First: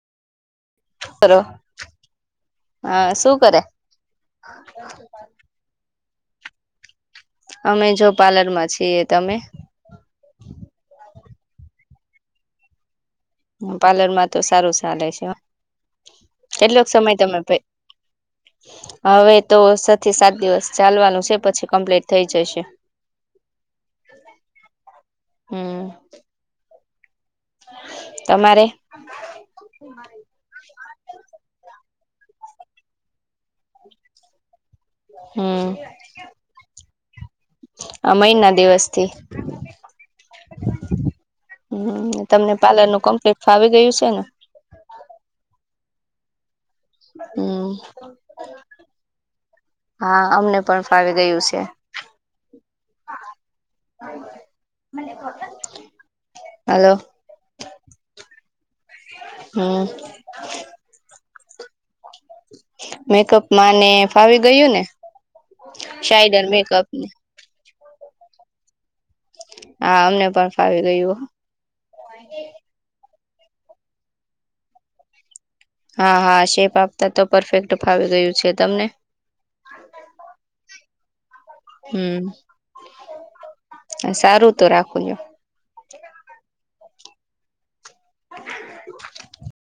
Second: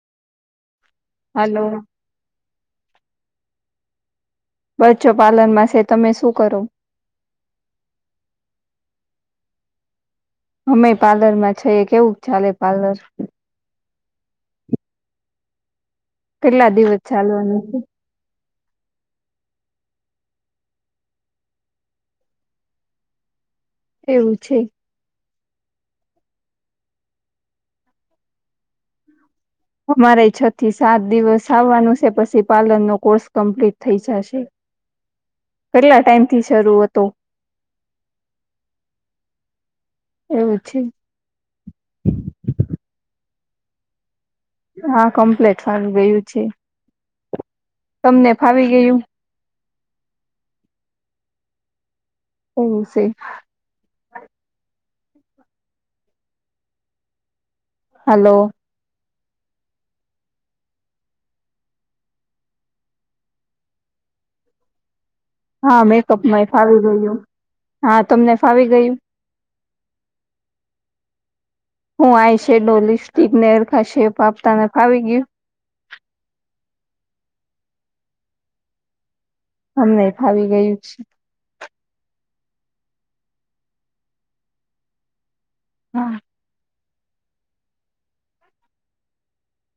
Hello hello હા શું કરે? બસ જો પાર્લરમાં છીએ તમે શું કરો? અમે જો પાર્લરમાં છીએ તમે. અમે પાર્લરમાં છે કેવું ચાલે પાર્લર? પાર્લર માં તો સારું ચાલે છે કેટલા કેટલોક દિવસ સમય તમે હ [unintelligible] [inaudible] ચાલવાનું છે હવે તો છ થી સાત દિવસ ચાલવાનું છે પછી કમ્પ્લીટ થઈ જશે. [inaudible] [unintelligible] એવું છે. હમ્મ. તમારે? [inaudible] અમારે છ થી સાત દિવસ આવવાનું છે પછી પાર્લરનો કોર્સ કમ્પ્લીટ થઈ જાશે. કેટલા ટાઈમથી શરૂ હતું? આ મહિના દિવસથી એવું છે હમ, તમને પાર્લરનું કમ્પ્લીટ ફાવી ગયું છે ને? હા, કમ્પ્લીટ ફાવી ગયું છે. હમ તમને ફાવી ગયું? હા અમને પણ ફાવી ગયું છે. ઓ છે હલ્લો. હલો. હમ્મ. મેકઅપ માને ફાવી ગયું ને? હા, સાઈડર મેકઅપમાંય ફાવી મેકઅપ ને ગયું. હા, તમને ફાવી ગયું? હા, અમને પણ ફાવી ગયું. હું આય છે, લિપસ્ટિકને સરખા શેપ આપતા ને ફાવી ગયું. હા હા, શેપ આપતા તો પરફેક્ટ ફાવી ગયું છે. તમને? અમને ફાવી ગયું છે. હમ, સારું. તો રાખું છો. હા. [inaudible]